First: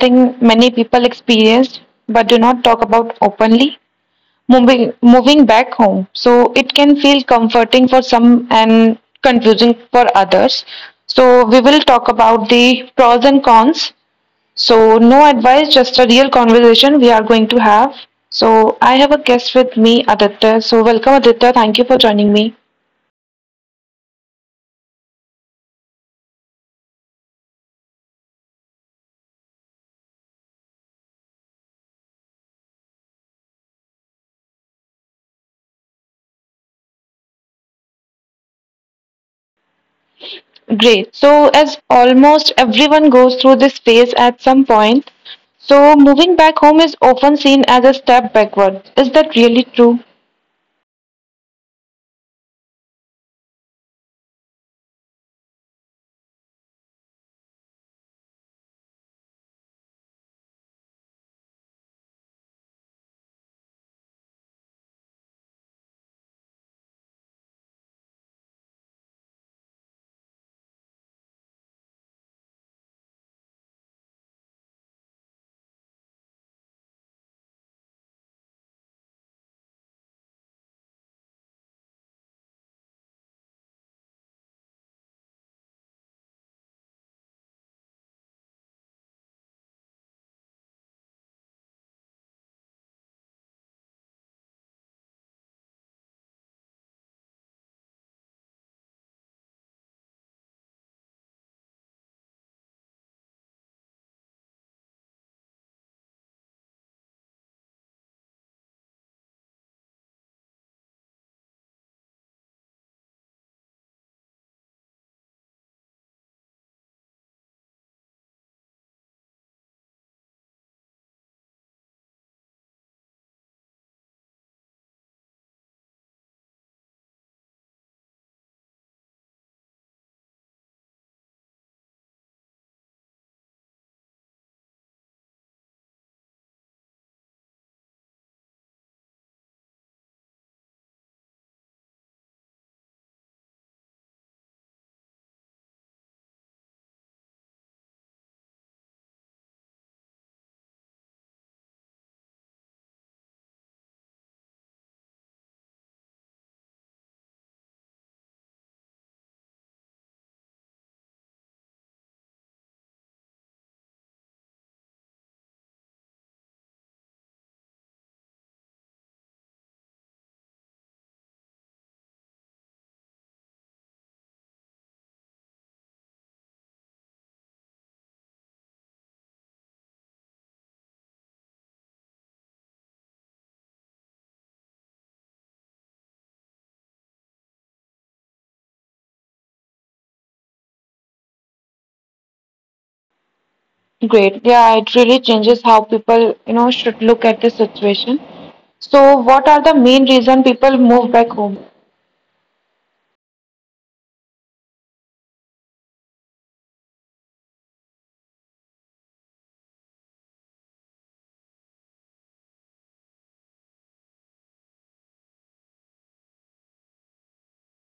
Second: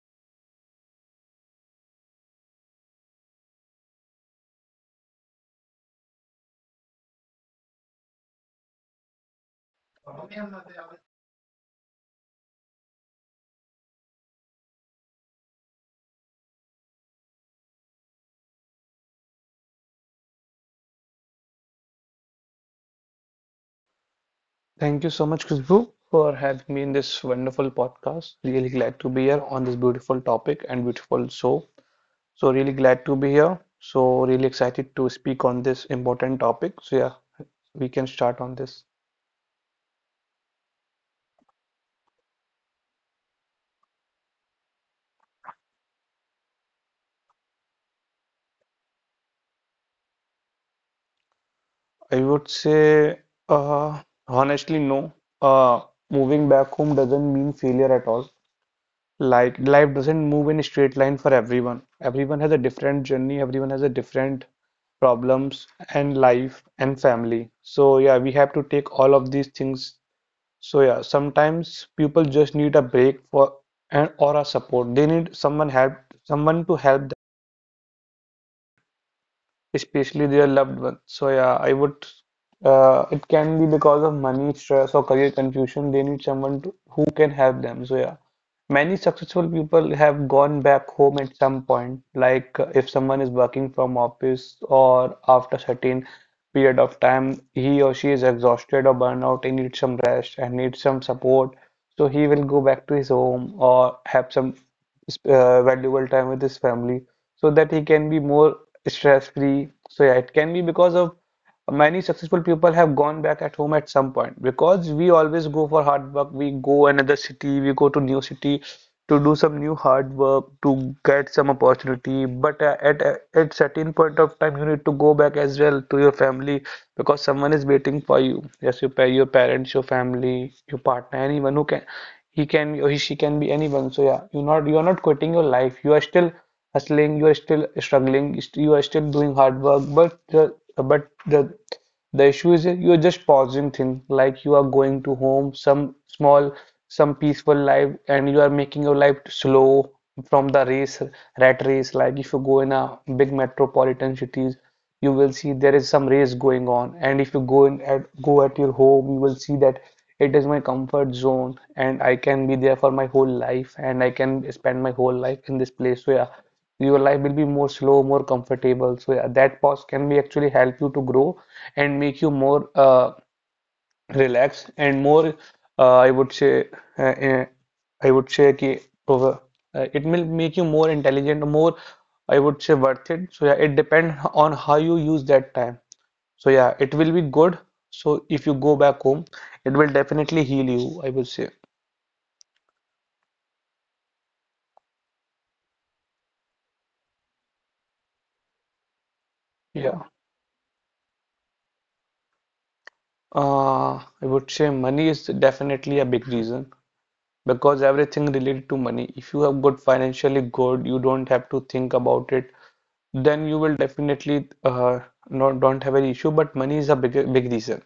Something many people experienced but do not talk about openly, moving back home. So it can feel comforting for some and confusing for others, so we will talk about the pros and cons. So no advice, just a real conversation we are going to have. So I have a guest with me, Aditya, so welcome Aditya, thank you for joining me. Thank you so much, Khushbu, for having me in this wonderful podcast. Really glad to be here on this beautiful topic and beautiful show. So really glad to be here. So really excited to speak on this important topic. So yeah, we can start on this. Great. So, as almost everyone goes through this phase at some point, so moving back home is often seen as a step backward. Is that really true? I would say, uh, honestly, no. Uh, Moving back home doesn't mean failure at all. Like life doesn't move in a straight line for everyone. Everyone has a different journey, everyone has a different problems and life and family. So yeah, we have to take all of these things. So yeah, sometimes people just need a break for and or a support. They need someone help someone to help especially their loved ones. So yeah, I would. It can be because of money, stress, or career confusion. They need someone to, who can help them. So yeah, many successful people have gone back home at some point. Like if someone is working from office or after certain period of time, he or she is exhausted or burned out. He needs some rest and needs some support. So he will go back to his home or have some valuable time with his family so that he can be more stress-free. So yeah, it can be because of many successful people have gone back at home at some point because we always go for hard work. We go another city, we go to new city to do some new hard work to get some opportunity. But at certain point of time, you need to go back as well to your family because someone is waiting for you, yes, your, your parents, your family, your partner, anyone who can he can be or he, she can be anyone. So yeah, you're not quitting your life, you are still hustling, you are still struggling, you are still doing hard work, but the issue is that you're just pausing things. Like you are going to home, some small, some peaceful life, and you are making your life slow from the race, rat race. Like if you go in a big metropolitan cities, you will see there is some race going on, and if you go in at go at your home, you will see that it is my comfort zone, and I can be there for my whole life, and I can spend my whole life in this place. So yeah, your life will be more slow, more comfortable. So yeah, that pause can be actually help you to grow and make you more relaxed and more. Uh, I would say, uh, uh, I would say कि uh, it will make you more intelligent, more I would say worth it. So yeah, it depends on how you use that time. So yeah, it will be good. So if you go back home, it will definitely heal you, I would say. Great. Yeah, it really changes how people, you know, should look at this situation. So, what are the main Yeah. reason people move back home? I would say money is definitely a big reason, because everything related to money. If you have good financially good, you don't have to think about it, then you will definitely not don't have any issue. But money is a big reason.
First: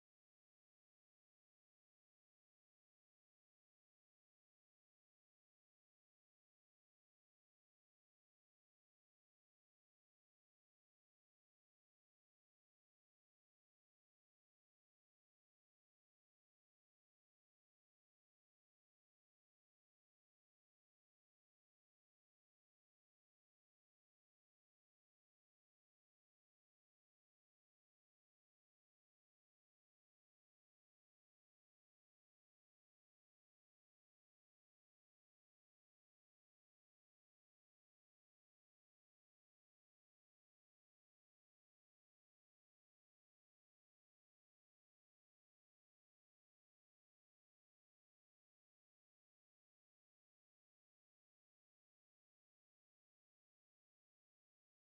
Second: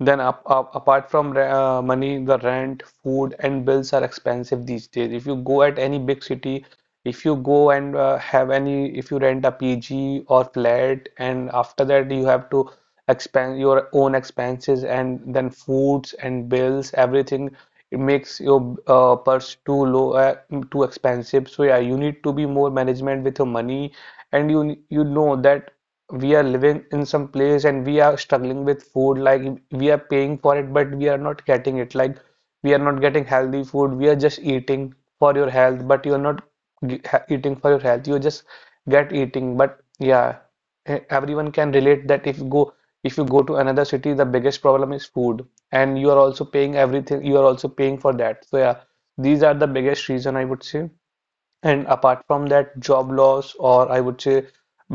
Then apart from money, the rent, food, and bills are expensive these days. If you go at any big city, if you go and have any, if you rent a PG or flat, and after that you have to expand your own expenses and then foods and bills, everything, it makes your purse too low, too expensive. So yeah, you need to be more management with your money, and you know that we are living in some place and we are struggling with food. Like we are paying for it but we are not getting it. Like we are not getting healthy food, we are just eating for your health, but you are not eating for your health, you just get eating. But yeah, everyone can relate that if you go to another city, the biggest problem is food, and you are also paying everything, you are also paying for that. So yeah, these are the biggest reason I would say. And apart from that, job loss, or I would say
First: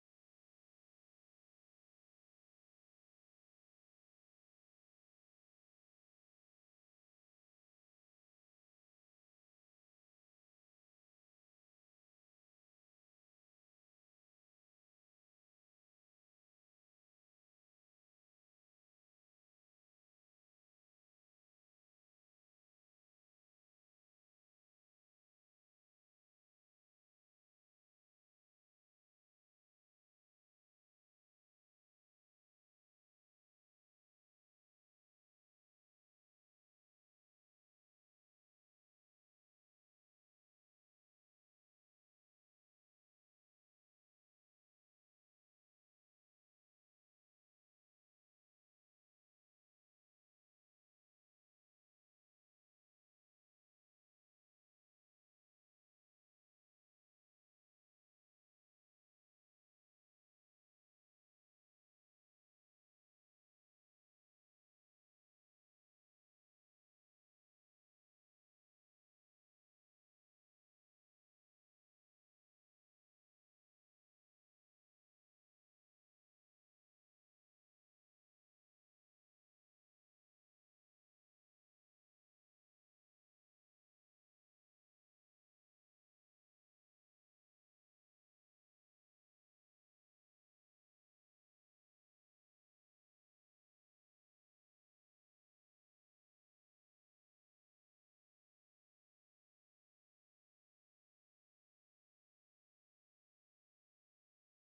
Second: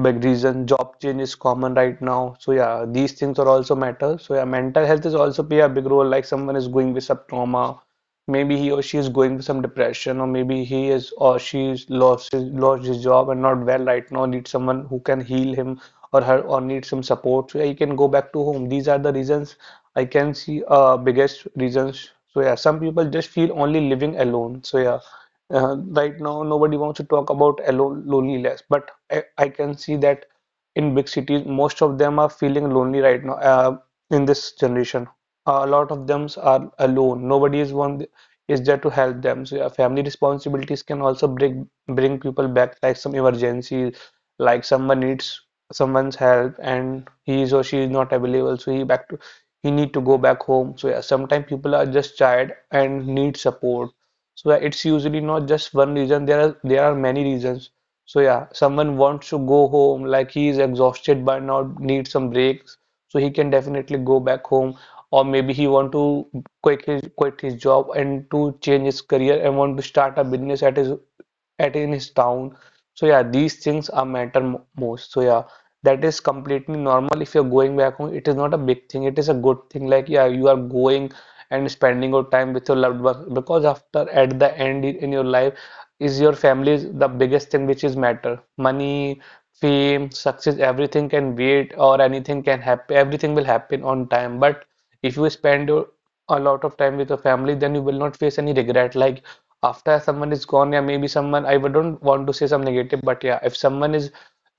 big reason, job change is common right now. So yeah, these things are also matter. So yeah, mental health is also play a big role. Like someone is going with some trauma, maybe he or she is going with some depression, or maybe he is or she's lost his job and not well right now. Need someone who can heal him or her, or need some support. So yeah, he can go back to home. These are the reasons I can see biggest reasons. So yeah, some people just feel only living alone. So yeah. Right now, nobody wants to talk about loneliness, but I can see that in big cities, most of them are feeling lonely right now in this generation. A lot of them are alone. Nobody is one is there to help them. So yeah, family responsibilities can also bring people back, like some emergencies, like someone needs someone's help and he is or she is not available, so he need to go back home. So yeah, sometimes people are just tired and need support. So yeah, it's usually not just one reason. There are many reasons. So yeah, someone wants to go home, like he is exhausted by now, need some breaks, so he can definitely go back home. Or maybe he want to quit his job and to change his career and want to start a business at in his town. So yeah, these things are matter most. So yeah, that is completely normal. If you're going back home, it is not a big thing. It is a good thing. Like yeah, you are going and spending your time with your loved ones, because after at the end in your life is your family is the biggest thing which is matter. Money, fame, success, everything can wait or anything can happen. Everything will happen on time. But if you spend your a lot of time with your family, then you will not face any regret. Like after someone is gone, yeah, maybe someone don't want to say some negative, but yeah, if someone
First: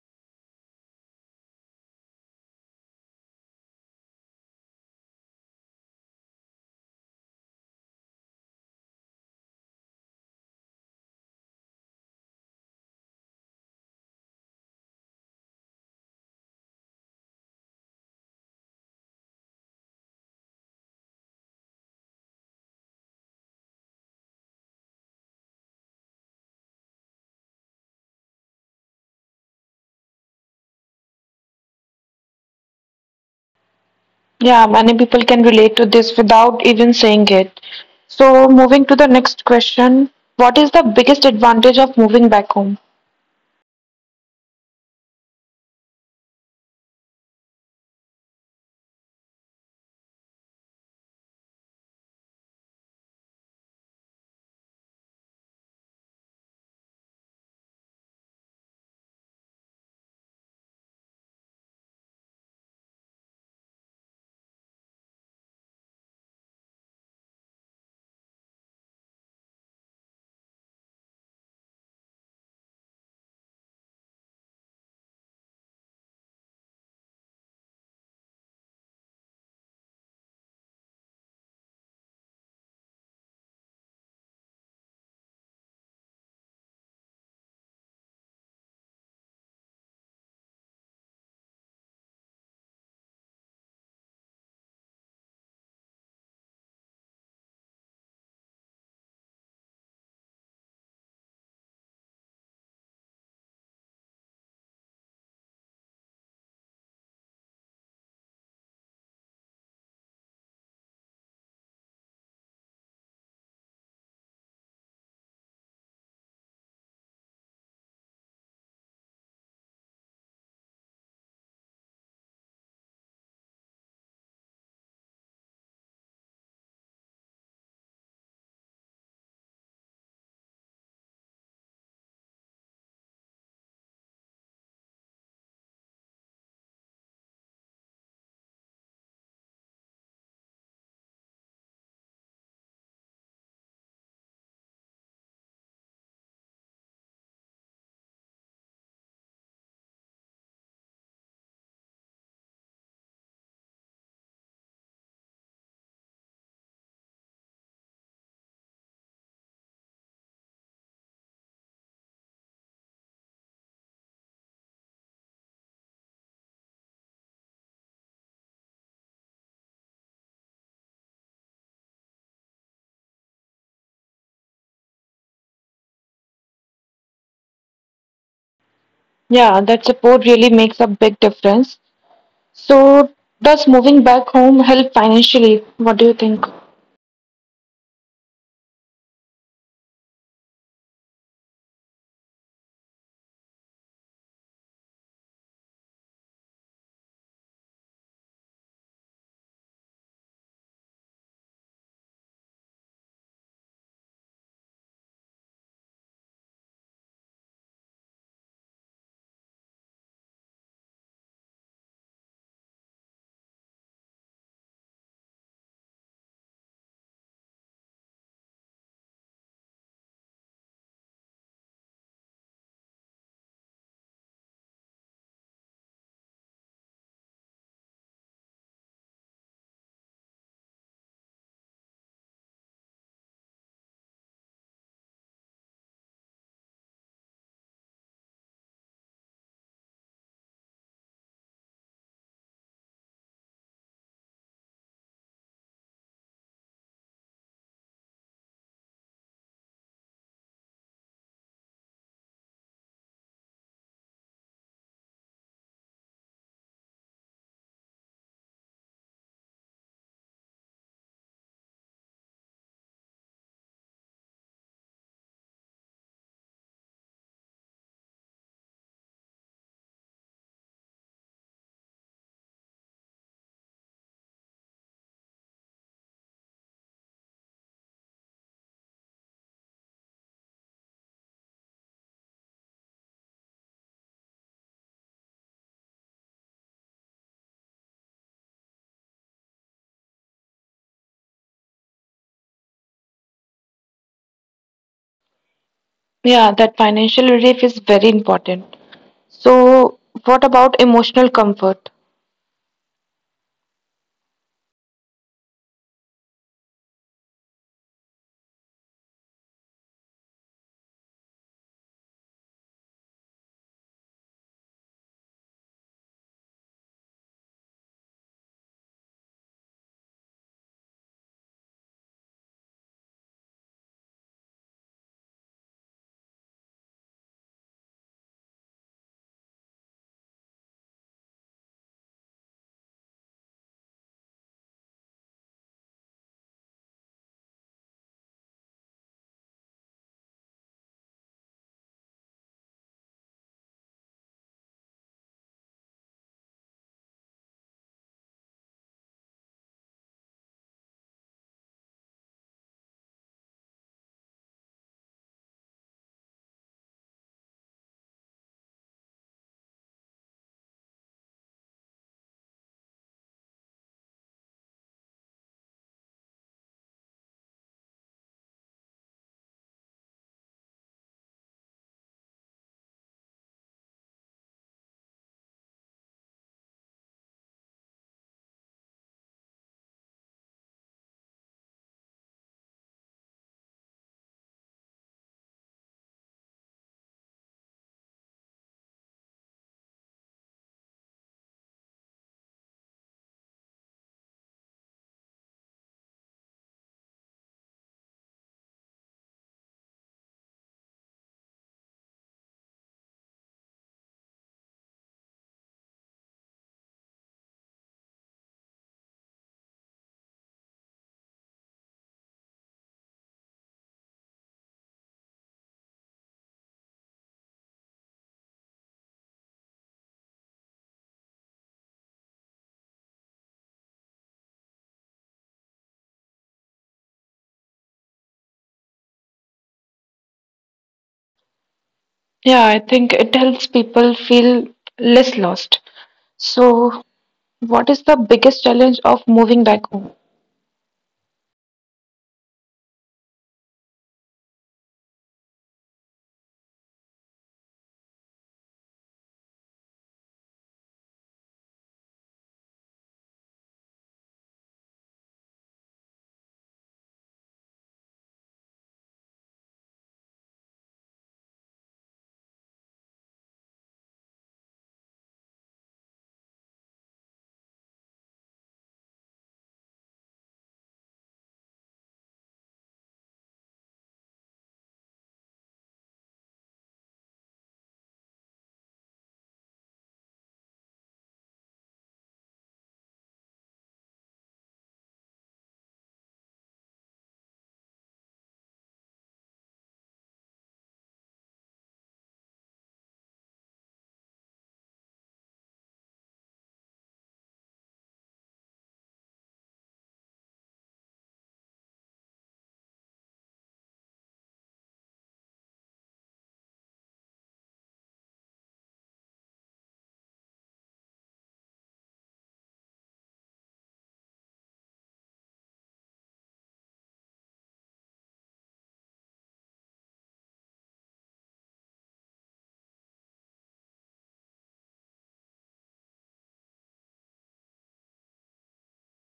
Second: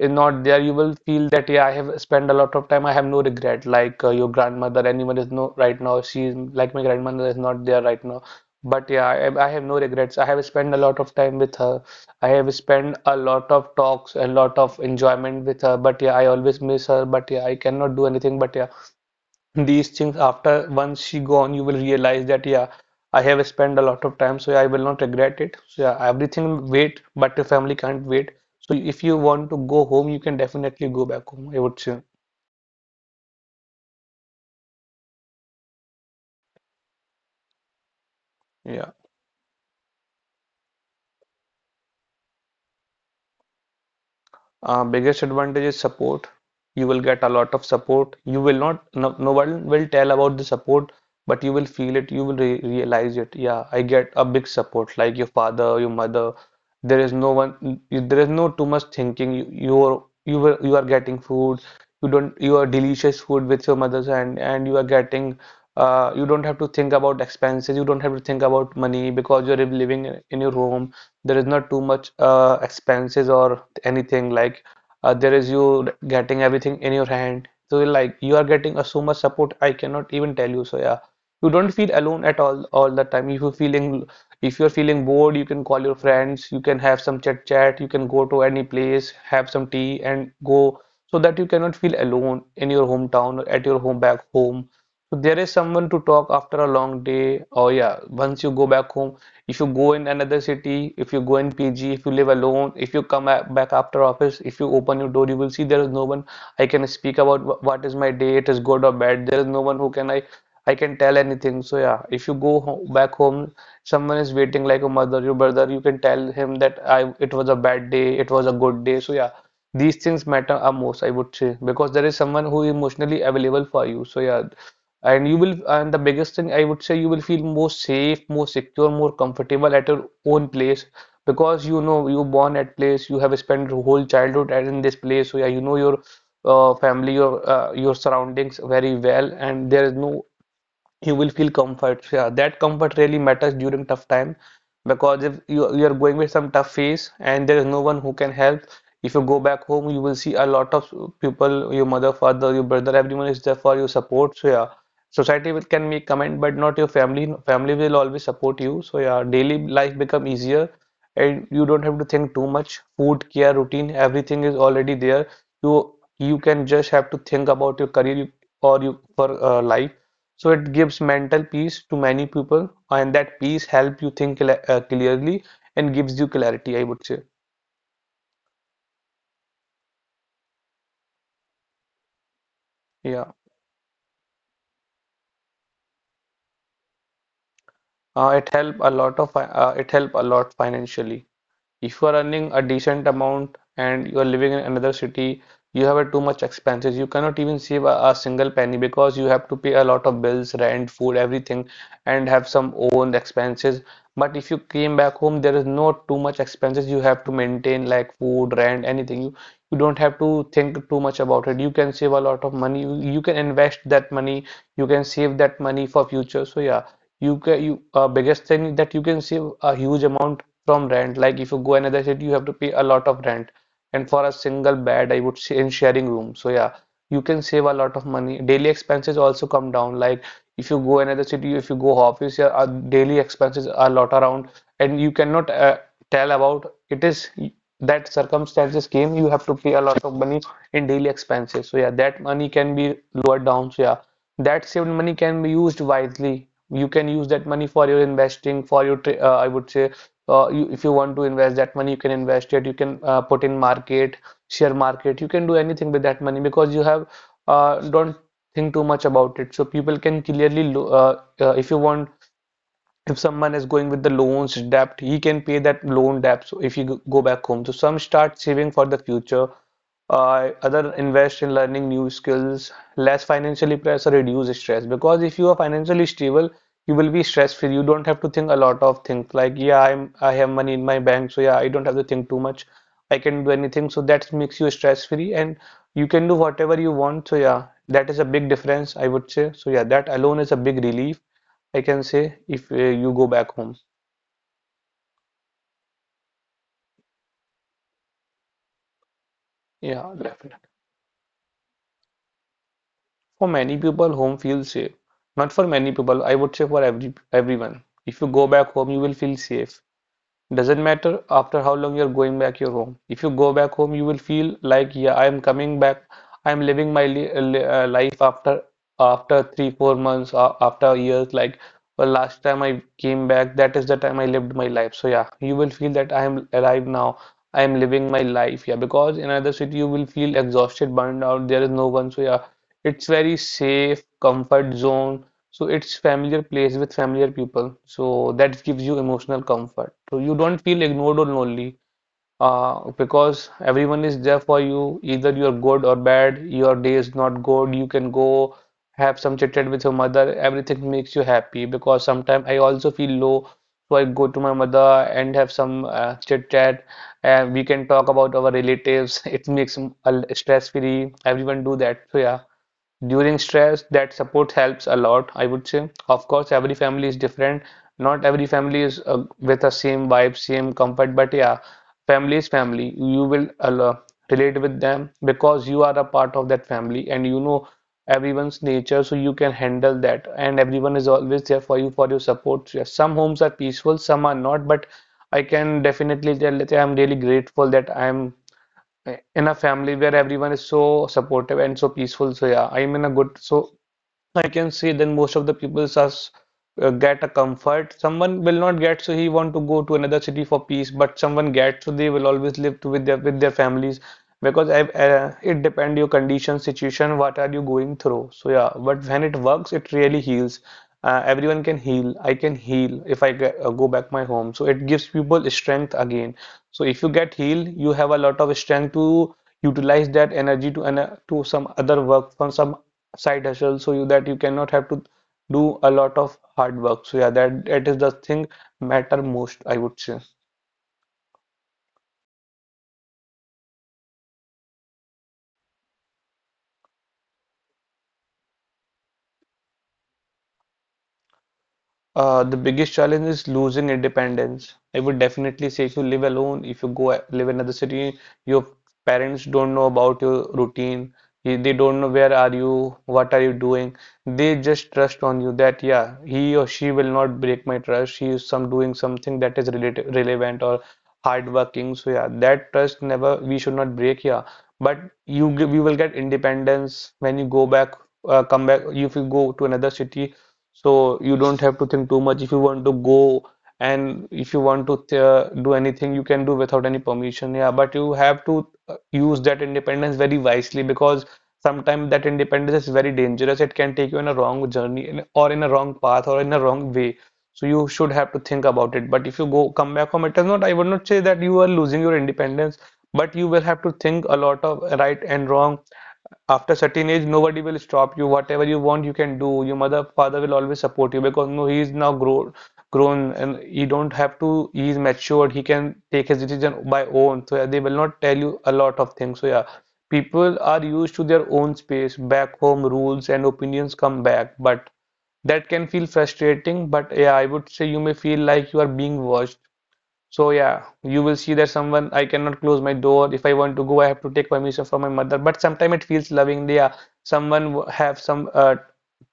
is not there, you will feel that yeah, I have spent a lot of time, I have no regret. Like your grandmother anyone is no right now, she is like my grandmother is not there right now, but yeah, I have no regrets. I have spent a lot of time with her, I have spent a lot of talks, a lot of enjoyment with her, but yeah, I always miss her, but yeah, I cannot do anything. But yeah, these things after once she gone, you will realize that yeah, I have spent a lot of time. So yeah, I will not regret it. So yeah, everything wait, but the family can't wait. So if you want to go home, you can definitely go back home, I would say. Yeah, many people can relate to this without even saying it. So, Yeah. moving to the next question, what is the biggest advantage of moving back home? Biggest advantage is support. You will get a lot of support. You will not, no, no one will tell about the support, but you will feel it. You will re realize it. Yeah, I get a big support, like your father, your mother. There is no one, there is no too much thinking. You are getting food. You don't, you are delicious food with your mother's hand, and you are getting. You don't have to think about expenses. You don't have to think about money because you're living in your home. There is not too much expenses or anything. Like there is you getting everything in your hand, so like you are getting a so much support I cannot even tell you. So yeah, you don't feel alone at all. All the time if you're feeling bored, you can call your friends, you can have some chat, you can go to any place, have some tea and go, so that you cannot feel alone in your hometown or at your home back home. So there is someone to talk after a long day. Or yeah, once you go back home, if you go in another city, if you go in PG, if you live alone, if you come back after office, if you open your door, you will see there is no one I can speak about what is my day, it is good or bad. There is no one who can I can tell anything. So yeah, if you go ho back home, someone is waiting like a mother, your brother, you can tell him that I it was a bad day, it was a good day. So yeah, these things matter are most, I would say, because there is someone who is emotionally available for you. So yeah, and you will and the biggest thing I would say you will feel more safe, more secure, more comfortable at your own place because you know you born at place, you have spent your whole childhood at in this place, so yeah, you know your family, your surroundings very well, and there is no you will feel comfort. Yeah, that comfort really matters during tough time because if you are going with some tough phase and there is no one who can help, if you go back home, you will see a lot of people, your mother, father, your brother, everyone is there for your support. So yeah, society will, can make comment, but not your family. Family will always support you. So yeah, daily life become easier and you don't have to think too much. Food, care, routine, everything is already there. You can just have to think about your career or you for life, so it gives mental peace to many people and that peace help you think cl clearly and gives you clarity, I would say. Yeah, that support really makes a big difference. So, Yeah. does moving back home help financially? What do you think? It help a lot it help a lot financially. If you are earning a decent amount and you are living in another city, you have a too much expenses. You cannot even save a single penny because you have to pay a lot of bills, rent, food, everything, and have some own expenses. But if you came back home, there is not too much expenses you have to maintain like food, rent, anything. You don't have to think too much about it. You can save a lot of money. You can invest that money. You can save that money for future. So yeah, you can you biggest thing that you can save a huge amount from rent. Like if you go another city, you have to pay a lot of rent. And for a single bed, I would say in sharing room. So yeah, you can save a lot of money. Daily expenses also come down. Like if you go another city, if you go office, your daily expenses are a lot around, and you cannot tell about it is that circumstances came. You have to pay a lot of money in daily expenses. So yeah, that money can be lowered down. So yeah, that saved money can be used wisely. You can use that money for your investing, I would say if you want to invest that money, you can invest it. You can put in market, share market. You can do anything with that money because you have don't think too much about it. So people can clearly if you want, if someone is going with the loans debt, he can pay that loan debt. So if you go back home, so some start saving for the future, other invest in learning new skills, less financially pressure, reduce stress. Because if you are financially stable, you will be stress free. You don't have to think a lot of things like, yeah, I have money in my bank, so yeah, I don't have to think too much. I can do anything. So that makes you stress free and you can do whatever you want. So yeah, that is a big difference, I would say. So yeah, that alone is a big relief, I can say, if you go back home. Yeah, that financial relief is very important. So, Yeah, what definitely. about emotional comfort? For many people, home feels safe. Not for many people, I would say for everyone. If you go back home, you will feel safe. Doesn't matter after how long you're going back your home. If you go back home, you will feel like, yeah, I am coming back. I am living my li life after three, 4 months, after years. Like well, last time I came back, that is the time I lived my life. So yeah, you will feel that I am alive now. I am living my life. Yeah, because in another city you will feel exhausted, burned out. There is no one. So yeah, it's very safe, comfort zone. So it's familiar place with familiar people. So that gives you emotional comfort. So you don't feel ignored or lonely because everyone is there for you. Either you're good or bad, your day is not good, you can go have some chit chat with your mother. Everything makes you happy because sometimes I also feel low. So I go to my mother and have some chit chat and we can talk about our relatives. It makes stress free. Everyone do that. So yeah. During stress, that support helps a lot, I would say. Of course, every family is different. Not every family is with the same vibe, same comfort, but yeah, family is family. You will relate with them because you are a part of that family and you know everyone's nature, so you can handle that. And everyone is always there for you for your support. Yes, some homes are peaceful, some are not, but I can definitely tell that yeah, I'm really grateful that I'm in a family where everyone is so supportive and so peaceful. So yeah, I'm in a good. I can see then most of the people are get a comfort. Someone will not get, so he want to go to another city for peace. But someone gets, so they will always live with their families because it depend your condition, situation, what are you going through. So yeah, but when it works, it really heals. Everyone can heal. I can heal if I go back my home. So it gives people strength again. So if you get healed, you have a lot of strength to utilize that energy to some other work, from some side hustle so you that you cannot have to do a lot of hard work. So yeah, that is the thing matter most, I would say. Yeah, I think it helps people feel less lost. So, what is the biggest challenge of moving back home? The biggest challenge is losing independence. I would definitely say if you live alone, if you live in another city, your parents don't know about your routine. They don't know where are you, what are you doing. They just trust on you that yeah, he or she will not break my trust. She is some doing something that is related, relevant or hardworking. So yeah, that trust never we should not break here. But we will get independence when you go back, come back. If you go to another city, so you don't have to think too much. If you want to go and if you want to do anything, you can do without any permission. Yeah, but you have to use that independence very wisely because sometimes that independence is very dangerous. It can take you in a wrong journey or in a wrong path or in a wrong way. So you should have to think about it. But if you go come back home, it does not, I would not say that you are losing your independence, but you will have to think a lot of right and wrong. After certain age, nobody will stop you. Whatever you want, you can do. Your mother, father will always support you because no, he is now grown and he don't have to. He is matured. He can take his decision by own. So yeah, they will not tell you a lot of things. So yeah, people are used to their own space. Back home rules and opinions come back, but that can feel frustrating, but yeah, I would say you may feel like you are being watched. So yeah, you will see that someone I cannot close my door. If I want to go, I have to take permission from my mother. But sometimes it feels loving. Yeah, have some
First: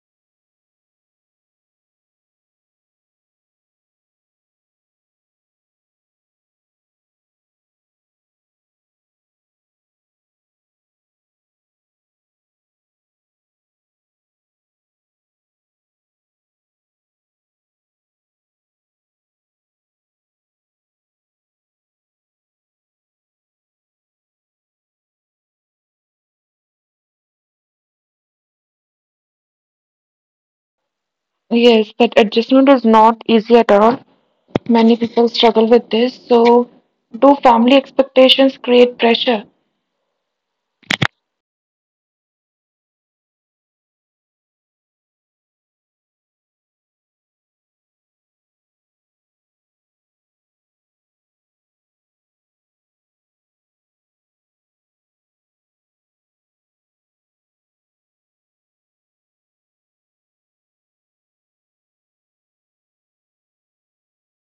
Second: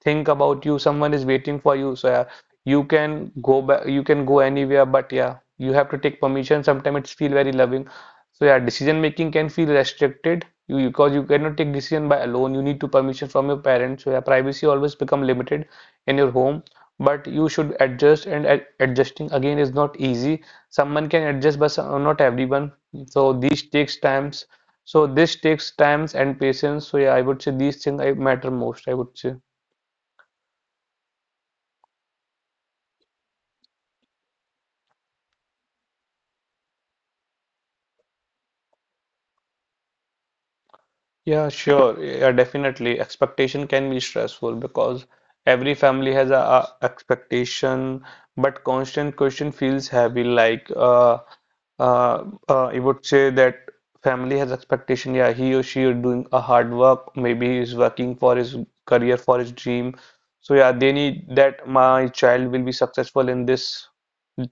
think about you. Someone is waiting for you. So yeah, you can go back. You can go anywhere. But yeah, you have to take permission. Sometimes it feel very loving. So yeah, decision making can feel restricted. You because you cannot take decision by alone. You need to permission from your parents. So yeah, privacy always become limited in your home. But you should adjust, and adjusting again is not easy. Someone can adjust, but not everyone, so these takes times. So this takes times and patience. So yeah, I would say these things I matter most, I would say. Yes, that adjustment is not easy at all. Many people struggle with this. So, do family expectations create pressure? Yeah, sure, yeah, definitely expectation can be stressful, because every family has a expectation, but constant question feels heavy, like I would say that family has expectation. Yeah, he or she is doing a hard work. Maybe he's working for his career, for his dream. So yeah, they need that my child will be successful in this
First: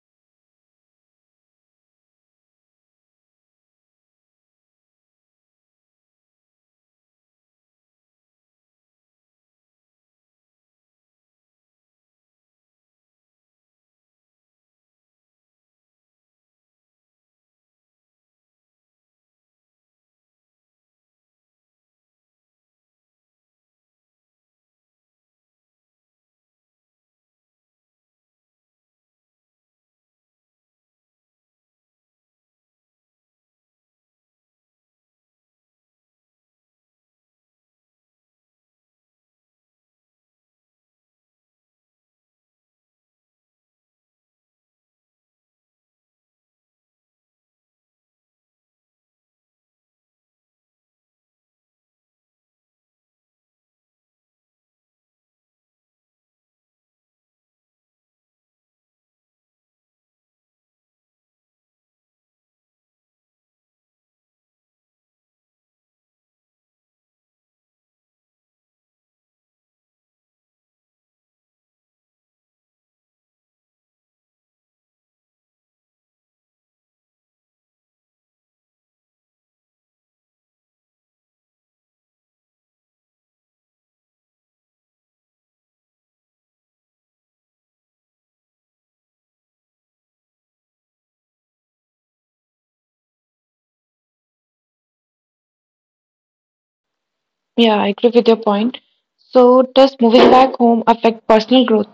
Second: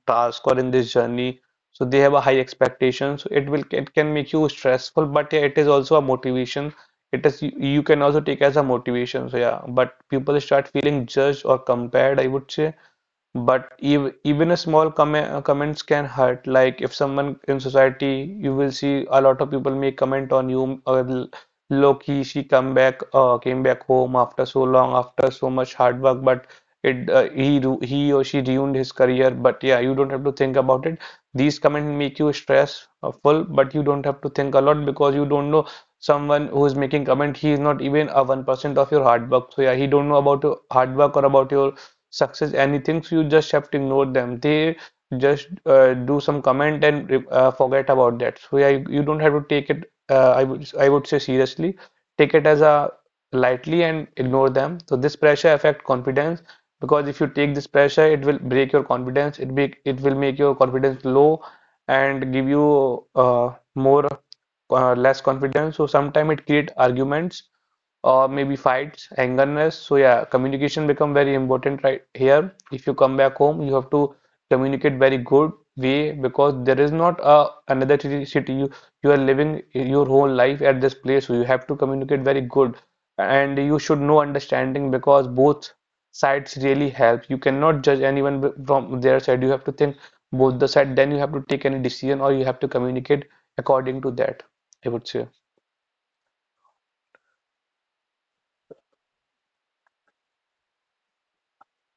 task or in this journey. So they have a high expectation. So it can make you stressful, but yeah, it is also a motivation. You can also take as a motivation. So yeah, but people start feeling judged or compared, I would say. But ev even a small comments can hurt. Like if someone in society, you will see a lot of people may comment on you, or low key she come back came back home after so long, after so much hard work, but he or she ruined his career. But yeah, you don't have to think about it. These comments make you stressful, but you don't have to think a lot, because you don't know someone who is making comment. He is not even a 1% of your hard work. So yeah, he don't know about your hard work or about your success anythings. You just have to ignore them. They just do some comment and forget about that. So yeah, you don't have to take it. I would say seriously, take it as a lightly and ignore them. So this pressure affect confidence, because if you take this pressure it will break your confidence. It will make your confidence low and give you more less confidence. So sometimes it create arguments, or maybe fights, angerness. So yeah, communication become very important right here. If you come back home, you have to communicate very good way, because there is not a another city, you are living your whole life at this place. So you have to communicate very good, and you should know understanding, because both sides really help. You cannot judge anyone from their side. You have to think both the side. Then you have to take any decision, or you have to communicate according to that, I would say. Yeah, I agree with your point. So, does moving back home affect personal growth?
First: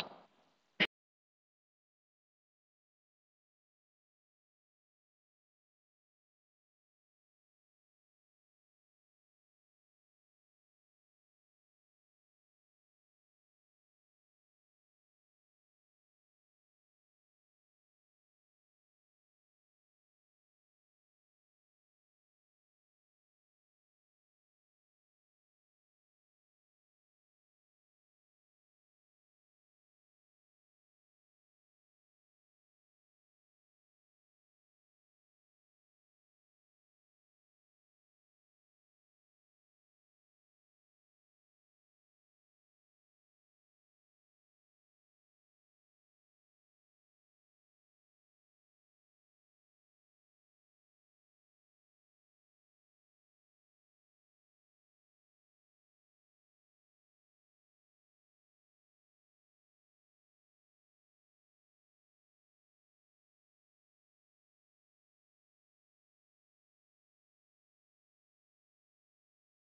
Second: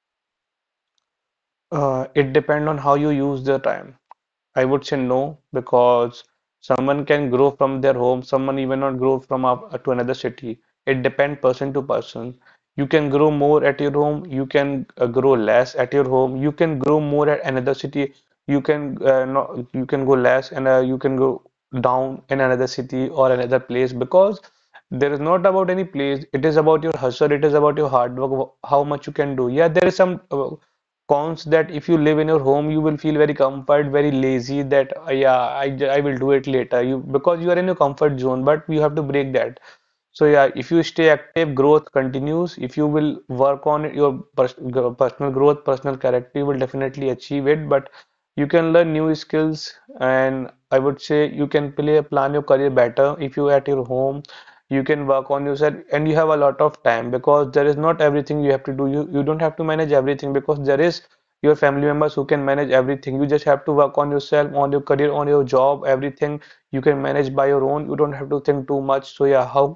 It depend on how you use the time. I would say no, because someone can grow from their home, someone even not grow from up to another city. It depends person to person. You can grow more at your home, you can grow less at your home, you can grow more at another city, you can no, you can go less, and you can go down in another city or another place, because there is not about any place. It is about your hustle, it is about your hard work, how much you can do. Yeah, there is some cons that if you live in your home you will feel very comfort, very lazy, that yeah, I will do it later," you, because you are in your comfort zone, but you have to break that. So yeah, if you stay active, growth continues. If you will work on your personal growth, personal character, you will definitely achieve it. But you can learn new skills, and I would say you can play plan your career better if you at your home. You can work on yourself, and you have a lot of time, because there is not everything you have to do. You don't have to manage everything, because there is your family members who can manage everything. You just have to work on yourself, on your career, on your job. Everything you can manage by your own. You don't have to think too much. So yeah, how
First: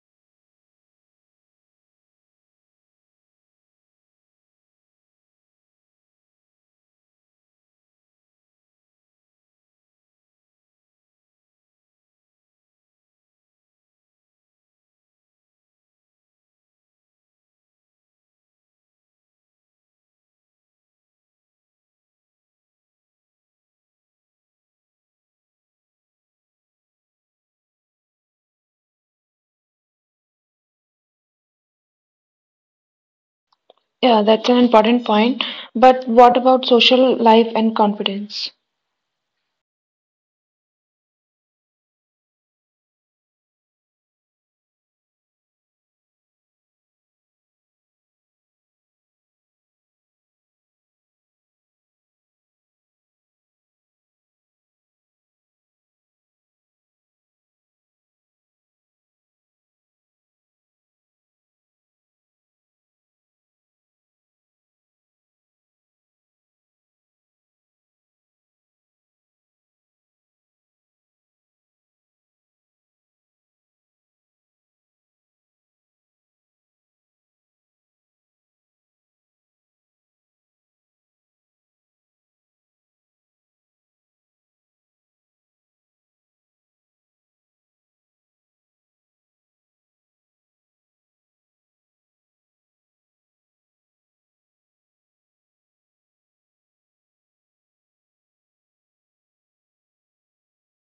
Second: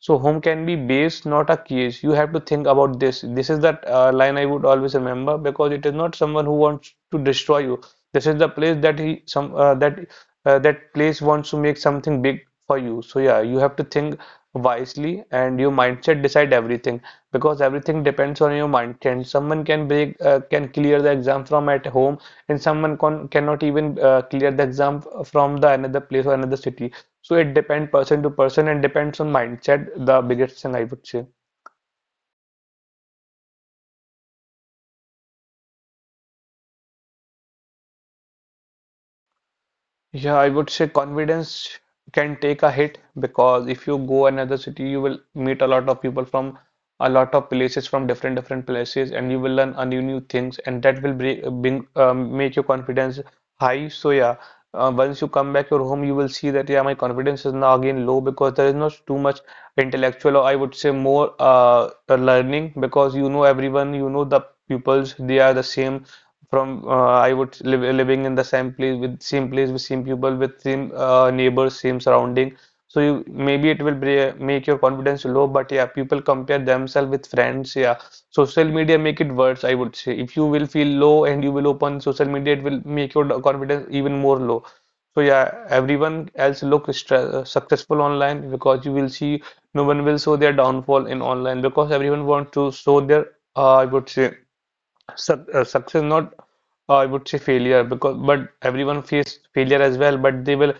so home can be base, not a cage. You have to think about this. This is That line I would always remember, because it is not someone who wants to destroy you. This is the place that he some that that place wants to make something big for you. So yeah, you have to think wisely, and your mindset decide everything, because everything depends on your mindset. Someone can clear the exam from at home, and someone con cannot even clear the exam from the another place or another city. So it depends person to person, and depends on mindset, the biggest thing, I would say. Yeah, that's an important point. But what about social life and confidence? Yeah, I would say confidence can take a hit, because if you go another city, you will meet a lot of people from a lot of places, from different places, and you will learn a new things, and that will bring, bring make your confidence high. So yeah, once you come back your home, you will see that yeah, my confidence is now again low, because there is not too much intellectual, or I would say more learning, because you know everyone, you know the pupils, they are the same. From living in the same place, with same place, with same people, with same neighbors, same surrounding. So you maybe make your confidence low. But yeah, people compare themselves with friends, yeah. Social media make it worse, I would say. If you will feel low and you will open social media, it will make your confidence even more low. So yeah, everyone else look successful online, because you will see no one will show their downfall in online, because everyone wants to show their I would say success, not I would say failure, because but everyone faced failure as well, but they will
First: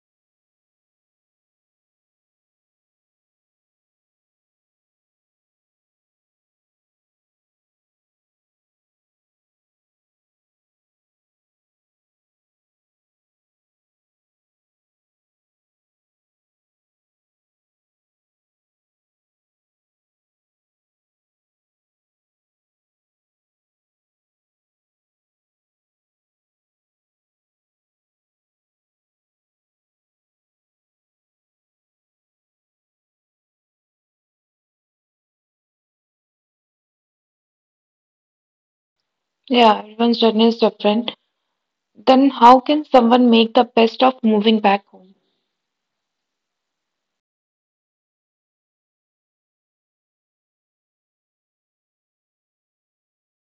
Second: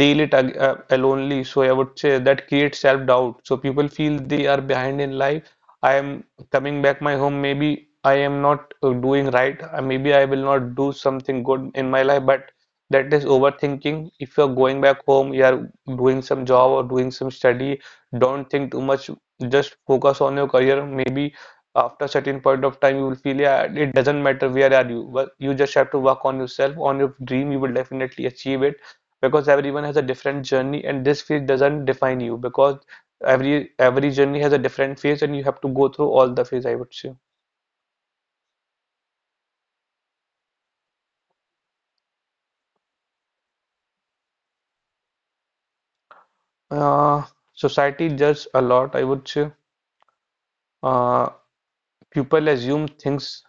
deal it ag alonely. So I would say that creates self-doubt. So people feel they are behind in life. I am coming back my home. Maybe I am not doing right. Maybe I will not do something good in my life. But that is overthinking. If you are going back home, you are doing some job or doing some study. Don't think too much. Just focus on your career. Maybe after certain point of time you will feel yeah, it doesn't matter where are you, but you just have to work on yourself, on your dream, you will definitely achieve it, because everyone has a different journey, and this phase doesn't define you, because every journey has a different phase, and you have to go through all the phase, I would say. Yeah, everyone's journey is different. Then, how can someone make the best of moving back home? uh, Society judges a lot, I would say. uh, People assume things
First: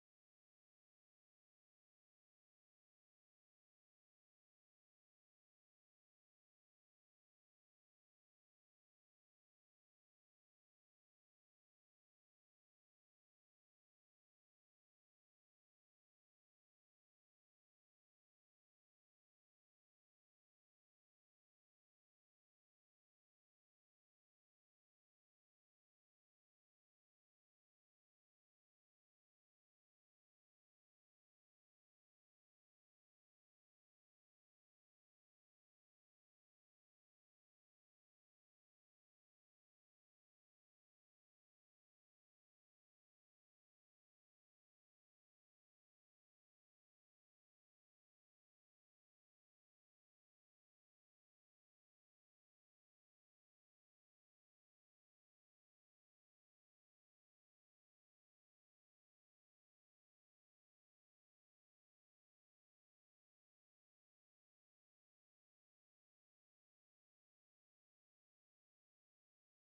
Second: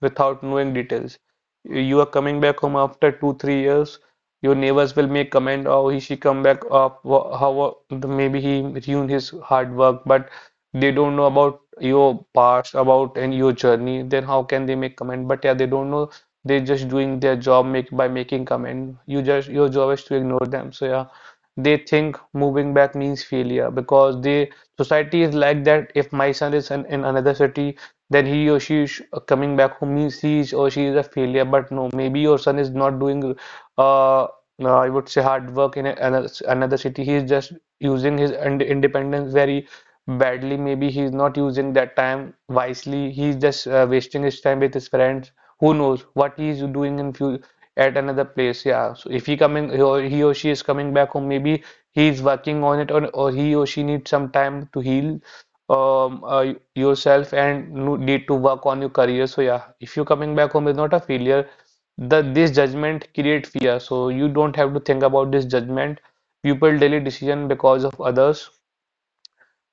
without knowing details. You are coming back home after two, 3 years. Your neighbors will make comment, oh, he she come back up, wha- how maybe he ruined his hard work, but they don't know about your past, about and your journey. Then how can they make comment? But yeah, they don't know. They're just doing their job make by making comment. Your job is to ignore them. So yeah, they think moving back means failure, because they society is like that. If my son is in another city, then he or she is coming back home means he is or she is a failure. But no, maybe your son is not doing, uh, uh, I would say, hard work in another city. He is just using his independence very badly. Maybe he is not using that time wisely. He is just wasting his time with his friends. Who knows what he is doing in few at another place? Yeah. So if he coming he or she is coming back home, maybe he is working on it, or he or she needs some time to heal um, uh, yourself, and you need to work on your career. So yeah, if you coming back home is not a failure, the this judgment create fear. So you don't have to think about this judgment. People delay decision because of others.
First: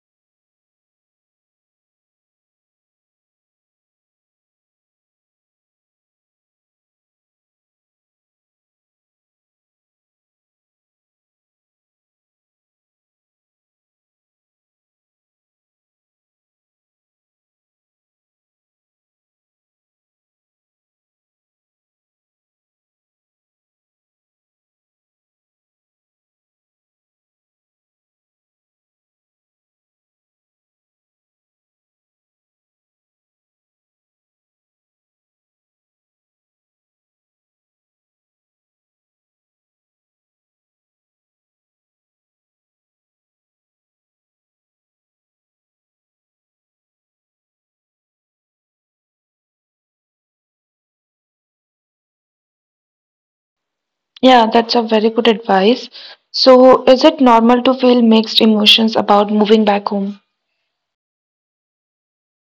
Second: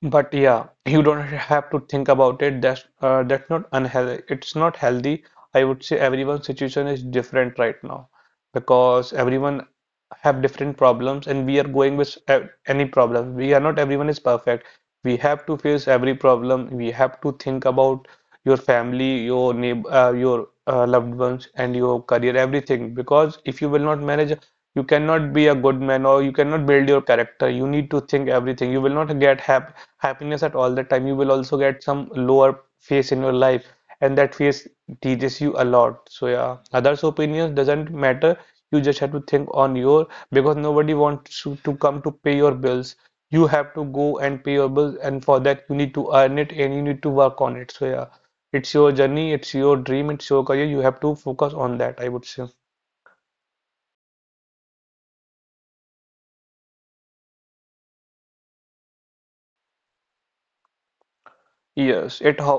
But yeah, you don't have to think about it. That's not unhealthy. It's not healthy. I would say everyone's situation is different right now, because everyone have different problems, and we are going with any problem. We are Not everyone is perfect. We have to face every problem. We have to think about your family, your neighbor, your loved ones, and your career, everything. Because if you will not manage, you cannot be a good man, or you cannot build your character. You need to think everything. You will not get happy happiness at all the time, you will also get some lower phase in your life, and that phase teaches you a lot. So yeah, others' opinions doesn't matter. You just have to think on your because nobody wants to come to pay your bills. You have to go and pay your bills, and for that you need to earn it and you need to work on it. So yeah, it's your journey, it's your dream, it's your career. You have to focus on that, I would say. Yeah, that's a very good advice. So, is it normal to feel mixed emotions about moving back home? Yes, it ho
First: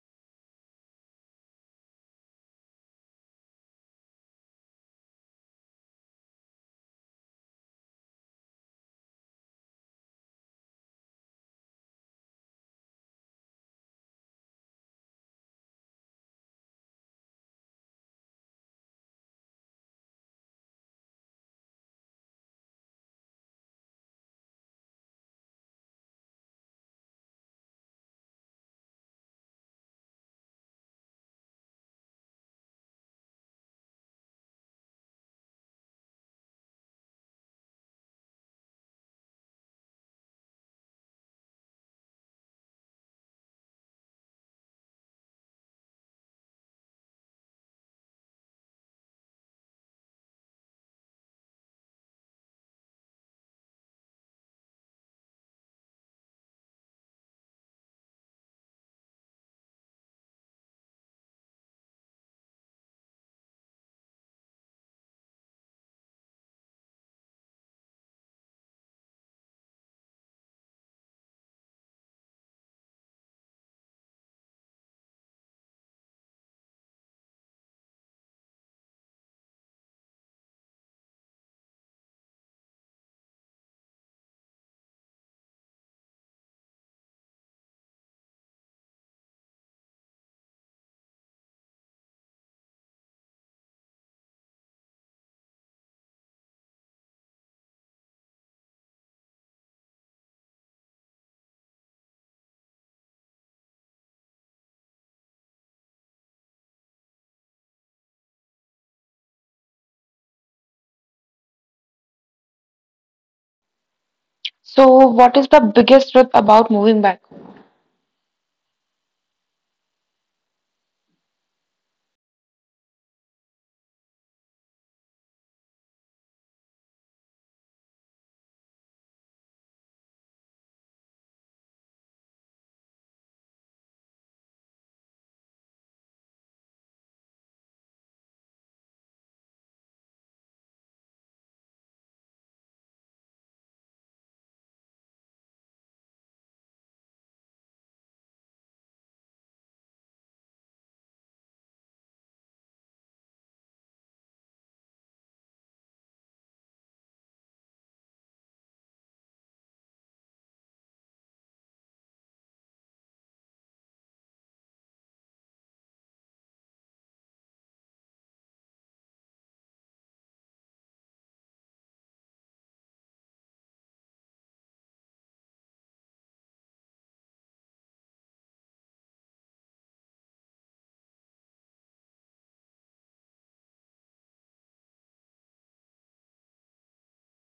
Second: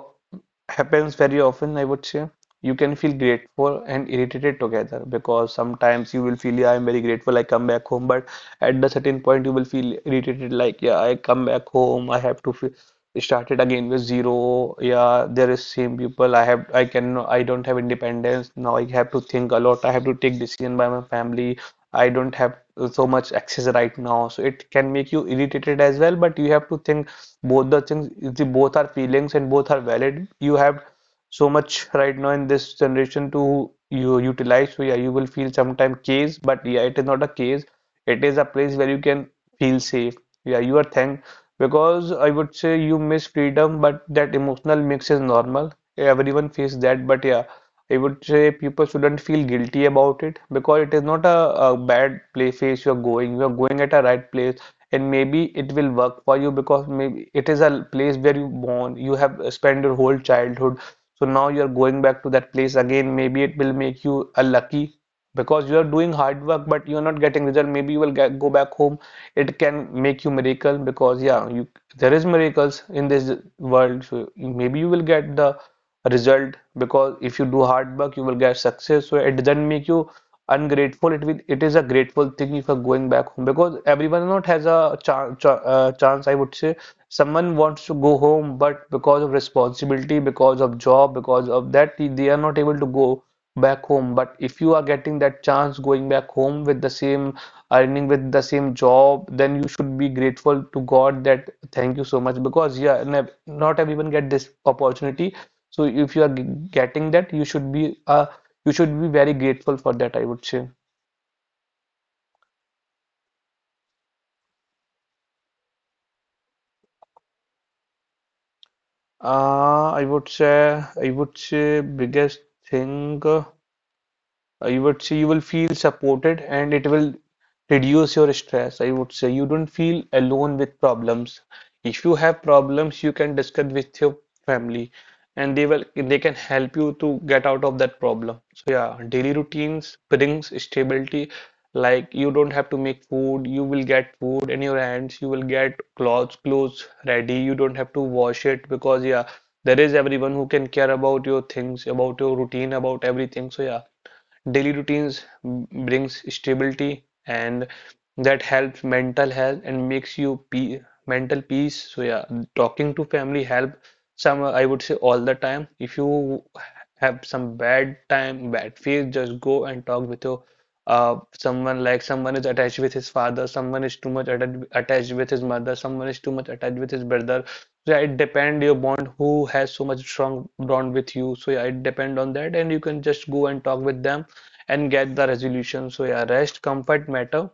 happens very often, I would say. You can feel grateful and irritated together because sometimes you will feel, yeah, I'm very grateful, I come back home. But at the certain point, you will feel irritated, like, yeah, I come back home, I have to feel, start it again with zero. Yeah, there is same people. I don't have independence. Now I have to think a lot. I have to take decision by my family. I don't have so much access right now. So it can make you irritated as well, but you have to think both the things, the both are feelings and both are valid. You have so much right now in this generation to you utilize. So yeah, you will feel sometime case, but yeah, it is not a case, it is a place where you can feel safe. Yeah, you are thank, because I would say you miss freedom, but that emotional mix is normal, everyone faces that. But yeah, I would say people shouldn't feel guilty about it, because it is not a bad play phase you are going, you are going at a right place. And maybe it will work for you, because maybe it is a place where you born, you have spent your whole childhood. So now you're going back to that place again, maybe it will make you a lucky. Because you are doing hard work but you're not getting result, maybe you will get, go back home, it can make you miracle. Because yeah, you, there is miracles in this world, so maybe you will get the result. Because if you do hard work you will get success, so it doesn't make you ungrateful, it will, it is a grateful thing if you're going back home. Because everyone not has a chance, I would say. Someone wants to go home, but because of responsibility, because of job, because of that, they are not able to go back home. But if you are getting that chance, going back home with the same earning, with the same job, then you should be grateful to God that thank you so much. Because yeah, not everyone get this opportunity. So if you are getting that, you should be a, you should be very grateful for that, I would say. So, what is the biggest truth about moving back home? I would say, biggest thing. You would say you will feel supported, and it will reduce your stress, I would say. You don't feel alone with problems. If you have problems you can discuss with your family, and they can help you to get out of that problem. So yeah, daily routines brings stability, like you don't have to make food, you will get food in your hands, you will get clothes ready, you don't have to wash it. Because yeah, there is everyone who can care about your things, about your routine, about everything. So yeah, daily routines brings stability, and that helps mental health and makes you pe mental peace. So yeah, talking to family help some, I would say all the time. If you have some bad time, bad phase, just go and talk with your someone. Like someone is attached with his father, someone is too much attached with his mother, someone is too much attached with his brother. So yeah, it depend your bond, who has so much strong bond with you. So yeah, it depend on that, and you can just go and talk with them and get the resolution. So yeah, rest, comfort matter.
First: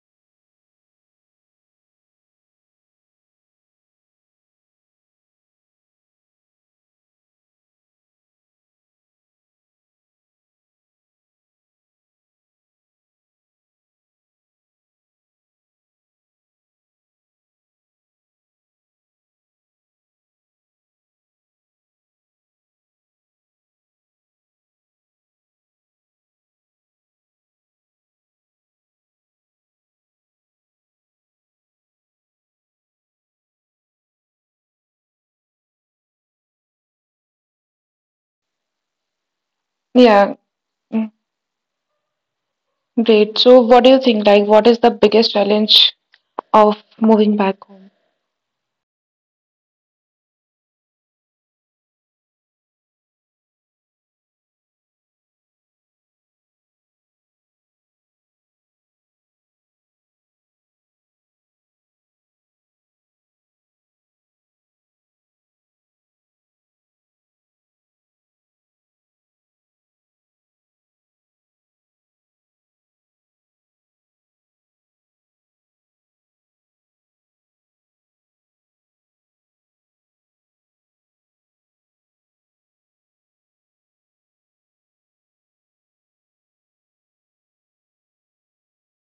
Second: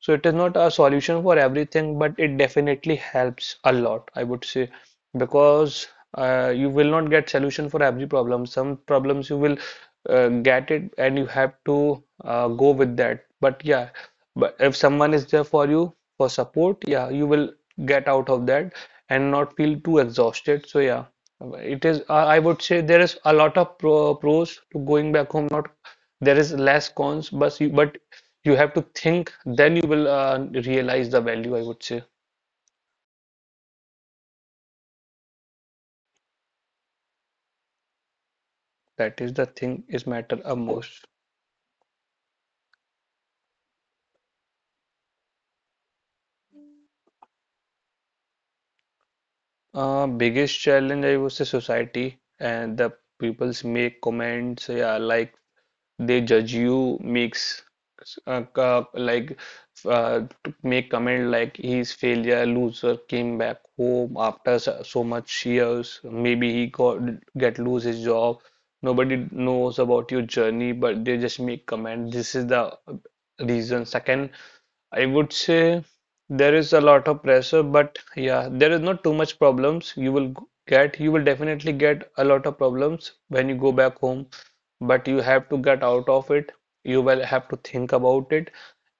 So it is not a solution for everything, but it definitely helps a lot, I would say. Because you will not get solution for every problem. Some problems you will get it and you have to go with that. But yeah, but if someone is there for you for support, yeah, you will get out of that and not feel too exhausted. So yeah, it is. I would say there is a lot of pros to going back home, not, there is less cons, but you have to think, then you will realize the value, I would say. That is the thing is Yeah, matter a most. mm, great. So, what do you think? Like, what is the biggest challenge of moving back home? Biggest challenge, I would say, society and the people's make comments. Yeah, like they judge you, makes like to make comment like he's failure, loser, came back home after so much years, maybe he got, get lose his job. Nobody knows about your journey, but they just make comment. This is the reason. Second, I would say there is a lot of pressure, but yeah, there is not too much problems you will get. You will definitely get a lot of problems when you go back home, but you have to get out of it. You will have to think about it,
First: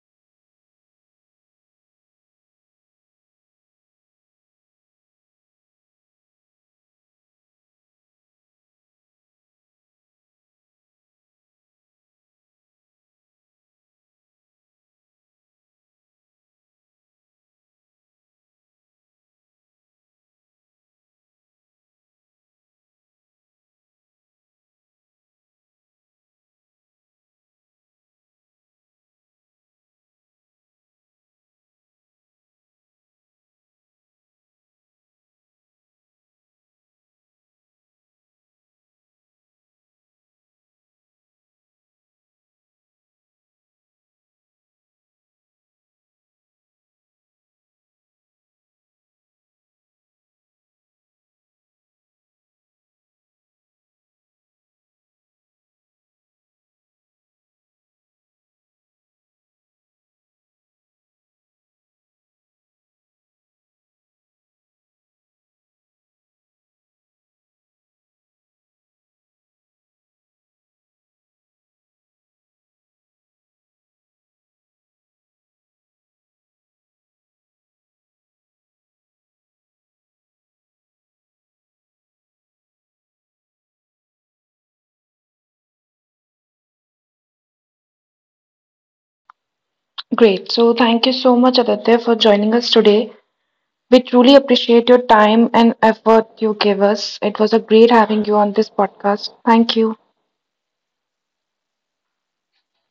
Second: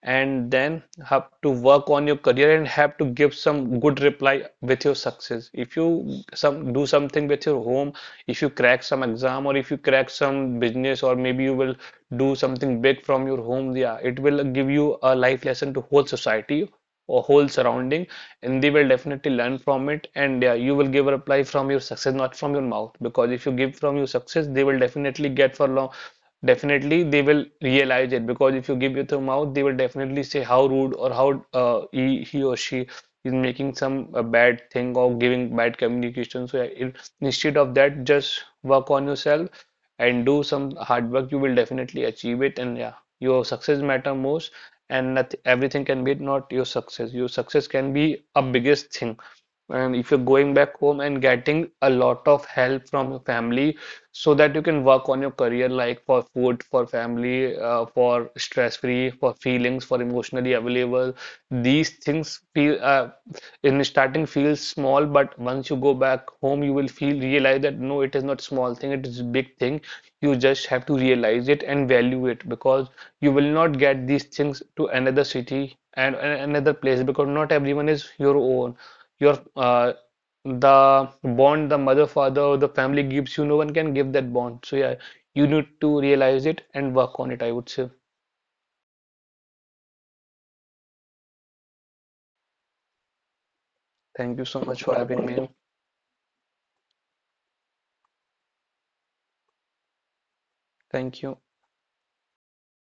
and then have to work on your career, and have to give some good reply with your success. If you some do something with your home, if you crack some exam, or if you crack some business, or maybe you will do something big from your home, yeah it will give you a life lesson to whole society or whole surrounding, and they will definitely learn from it. And yeah, you will give a reply from your success, not from your mouth. Because if you give from your success they will definitely get for long, definitely they will realize it. Because if you give it to mouth they will definitely say how rude, or how he or she is making some bad thing, or giving bad communication. So it, instead of that, just work on yourself and do some hard work, you will definitely achieve it. And yeah, your success matter most, and everything can be not your success, your success can be a biggest thing. And if you're going back home and getting a lot of help from your family, so that you can work on your career, like for food, for family, for stress-free, for feelings, for emotionally available. These things feel in the starting feels small, but once you go back home, you will feel realize that no, it is not small thing, it is big thing. You just have to realize it and value it, because you will not get these things to another city and another place, because not everyone is your own. Your the bond the mother, father, or the family gives you, no one can give that bond. So yeah, you need to realize it and work on it, I would say. Great. So thank you so much, Aditya, for joining us today. We truly Thank you so much appreciate for your having me. time and effort you gave us. It was a great having you on this podcast. Thank you. Thank you.